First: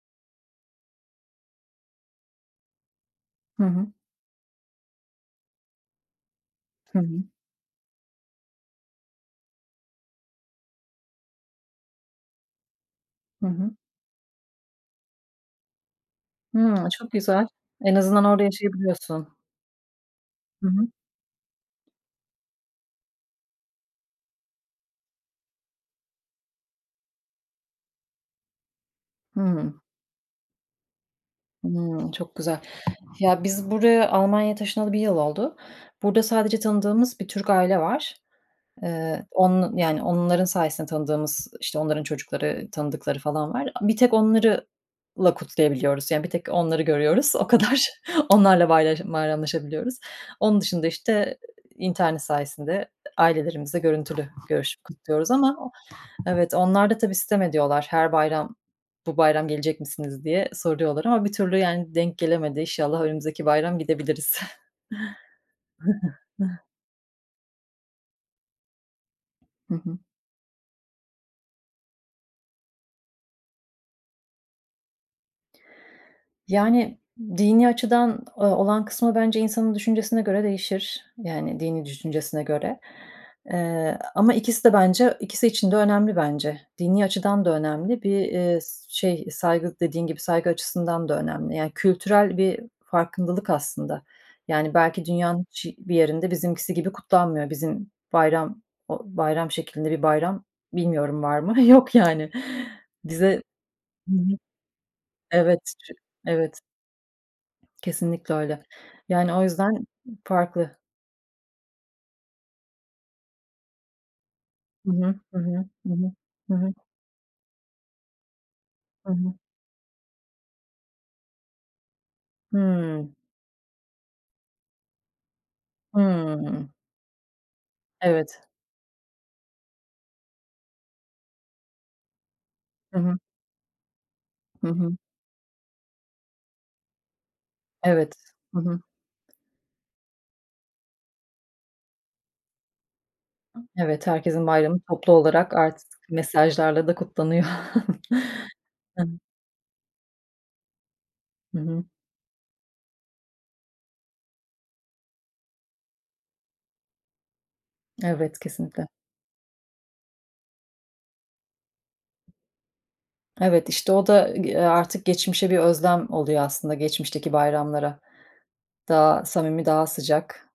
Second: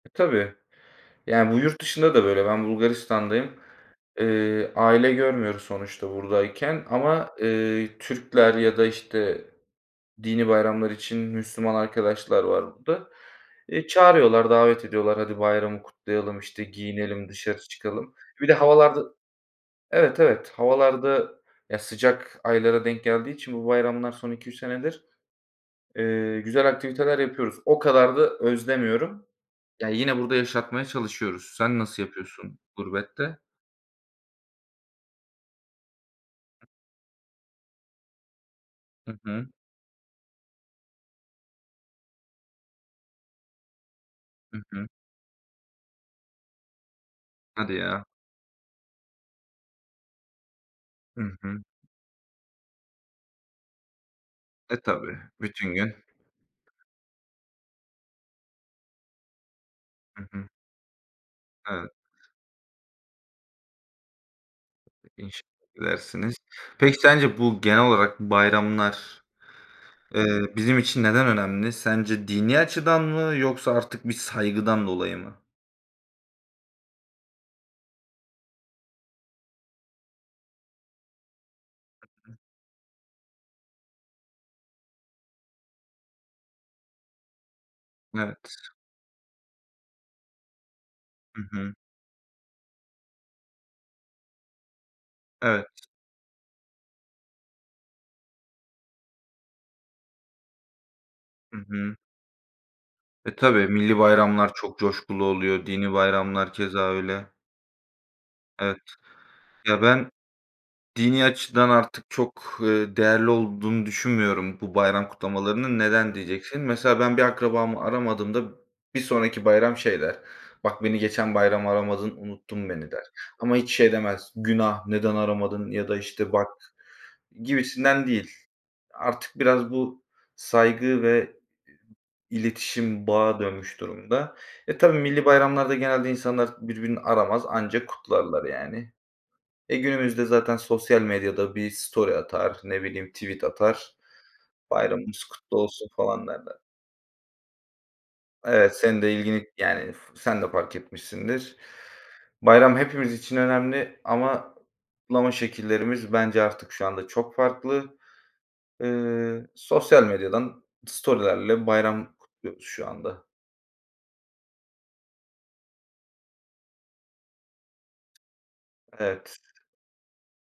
Tabii. Yani bu yurt dışında da böyle. Ben Bulgaristan'dayım. Hı hı. Iıı, aile görmüyoruz sonuçta buradayken Tabii. ama, eee, Türkler ya da işte dini bayramlar için Müslüman arkadaşlar var burada. Hı hı. Eee, çağırıyorlar, davet ediyorlar. Hadi bayramı kutlayalım, işte Hıı, çok giyinelim, güzel. dışarı En çıkalım. azından orada Bir de havalar da, yaşayabiliyorsun. evet, evet, Hı hı. havalar da, ya sıcak aylara denk geldiği için bu bayramlar son 2-3 senedir, eee, güzel aktiviteler yapıyoruz. O kadar da özlemiyorum. Hıı. Ya yine burada yaşatmaya çalışıyoruz. Sen nasıl Hımm. Çok güzel. yapıyorsun gurbette? Ya, biz buraya, Almanya'ya taşınalı 1 yıl oldu. Burada sadece tanıdığımız bir Türk aile var. Hı Eee, hı. onun yani onların sayesinde tanıdığımız, işte, onların çocukları, tanıdıkları falan var. Bir tek Hı onlarla hı. kutlayabiliyoruz; yani bir tek onları görüyoruz, o Hadi kadar. ya. Onlarla bayram bayramlaşabiliyoruz. Onun dışında, Hı işte, hı. internet sayesinde ailelerimizle görüntülü E, görüşüp tabii. kutluyoruz ama Bütün gün... evet, onlar da tabii sitem ediyorlar. Her bayram, "Bu bayram gelecek misiniz?" Hı hı. diye soruyorlar ama bir türlü Evet. yani denk gelemedi. İnşallah önümüzdeki bayram gidebiliriz. İnşallah gidersiniz. Peki, sence bu, genel olarak bayramlar, Hı hı. eee, bizim için neden önemli? Sence dini açıdan mı yoksa artık bir saygıdan dolayı mı? Yani dini açıdan o olan kısmı bence insanın düşüncesine göre değişir, yani dini düşüncesine göre... Eee, ama ikisi de bence ikisi için de önemli bence. Dini açıdan da önemli, bir, eee, Evet. şey, saygı, dediğin gibi, saygı açısından da Hı önemli. Yani hı. kültürel bir farkındalık aslında. Yani belki dünyanın Evet. hiç bir yerinde bizimkisi gibi kutlanmıyor. Bizim bayram, o bayram şeklinde bir bayram, bilmiyorum, var Hı mı? Yok hı. yani. E, Bize tabii millî hı hı. bayramlar çok coşkulu Evet, oluyor, çü dini bayramlar evet, keza öyle. kesinlikle öyle. Evet, Yani o yüzden ya, ben farklı. dini açıdan artık çok, ııı, değerli olduğunu düşünmüyorum bu Hı bayram hı. Hı hı, kutlamalarının. hı hı, Neden, hı diyeceksin. hı. Mesela ben bir akrabamı aramadığımda bir Hı hı. sonraki bayram şey der: Bak, beni geçen bayram aramadın, unuttun beni, der. Hıı. Ama hiç şey demez: Günah, neden aramadın ya da, işte, bak, Hıı. gibisinden değil. Evet. Artık biraz bu saygı ve Hı iletişim hı. bağa dönmüş durumda. Hı E, hı. tabii, millî bayramlarda genelde insanlar birbirini aramaz, anca Evet. kutlarlar Hı hı. yani. E, günümüzde zaten sosyal medyada bir story atar, ne bileyim tweet atar. Evet, herkesin bayramı toplu "Bayramımız olarak kutlu artık olsun." falan derler. mesajlarla da kutlanıyor. Evet, senin Hı. de ilgini yani f f sen de fark etmişsindir. Hı hı. Bayram hepimiz için önemli ama kutlama şekillerimiz bence artık şu anda çok farklı. Evet, kesinlikle. Eee, sosyal medyadan story'lerle bayram kutluyoruz şu anda. Evet, işte o da, eee, artık geçmişe bir özlem oluyor aslında geçmişteki bayramlara. Daha Evet. samimi, daha sıcak.